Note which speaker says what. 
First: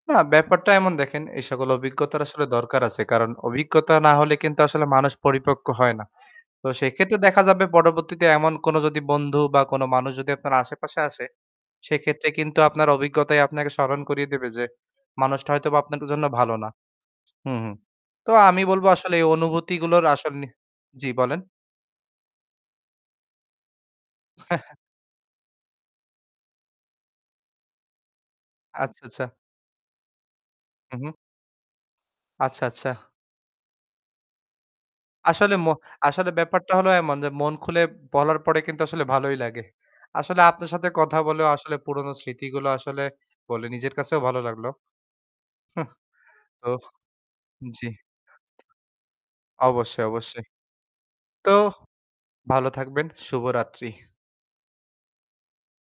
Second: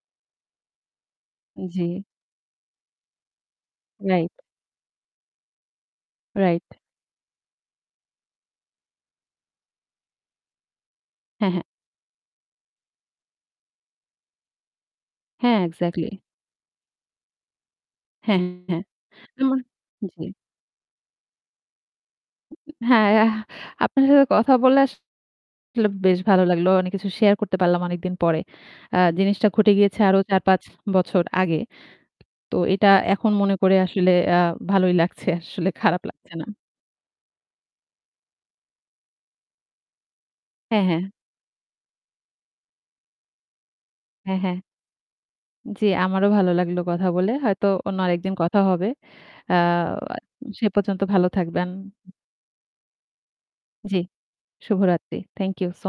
Speaker 1: না, ব্যাপারটা এমন দেখেন, এই সকল
Speaker 2: জি।
Speaker 1: অভিজ্ঞতার আসলে দরকার আছে। কারণ অভিজ্ঞতা না
Speaker 2: রাইট।
Speaker 1: হলে কিন্তু আসলে মানুষ পরিপক্ক হয় না।
Speaker 2: রাইট।
Speaker 1: তো সেক্ষেত্রে দেখা যাবে পরবর্তীতে এমন কোন যদি বন্ধু বা কোন মানুষ যদি আপনার আশেপাশে আসে
Speaker 2: হ্যাঁ, হ্যাঁ।
Speaker 1: সেক্ষেত্রে কিন্তু আপনার অভিজ্ঞতাই আপনাকে স্মরণ করিয়ে দেবে যে মানুষটা
Speaker 2: হ্যাঁ,
Speaker 1: হয়তোবা আপনার
Speaker 2: exactly.
Speaker 1: জন্য ভালো না। হুম, হুম। তো
Speaker 2: হ্যাঁ,
Speaker 1: আমি
Speaker 2: হ্যাঁ
Speaker 1: বলব আসলে এই
Speaker 2: উম মা
Speaker 1: অনুভূতিগুলোর
Speaker 2: জি।
Speaker 1: আসল নে জি বলেন।
Speaker 2: হ্যাঁ, আপনার সাথে কথা বলা আসলে বেশ ভালো লাগলো। অনেক কিছু share করতে পারলাম অনেকদিন পরে। আ
Speaker 1: আচ্ছা, আচ্ছা।
Speaker 2: জিনিসটা ঘটে গিয়েছে আরও ৪-৫
Speaker 1: হুম, হুম।
Speaker 2: বছর আগে। তো
Speaker 1: আচ্ছা,
Speaker 2: এটা
Speaker 1: আচ্ছা।
Speaker 2: এখন মনে করে আসলে আ ভালোই লাগছে,
Speaker 1: আসলে ম
Speaker 2: আসলে খারাপ
Speaker 1: আসলে
Speaker 2: লাগছে না।
Speaker 1: ব্যাপারটা হলো এমন যে মন খুলে বলার পরে কিন্তু আসলে ভালোই লাগে। আসলে আপনার
Speaker 2: হ্যাঁ,
Speaker 1: সাথে
Speaker 2: হ্যাঁ।
Speaker 1: কথা বলেও আসলে পুরনো স্মৃতিগুলো আসলে বলে নিজের কাছেও ভালো
Speaker 2: হ্যাঁ, হ্যাঁ।
Speaker 1: লাগলো।
Speaker 2: জি, আমারও ভালো
Speaker 1: তো
Speaker 2: লাগলো কথা বলে। হয়তো
Speaker 1: জি।
Speaker 2: অন্য আরেকদিন কথা হবে। আ
Speaker 1: অবশ্যই, অবশ্যই।
Speaker 2: সে পর্যন্ত ভালো
Speaker 1: তো
Speaker 2: থাকবেন।
Speaker 1: ভালো থাকবেন। শুভ রাত্রি।
Speaker 2: জি, শুভরাত্রি। Thank you so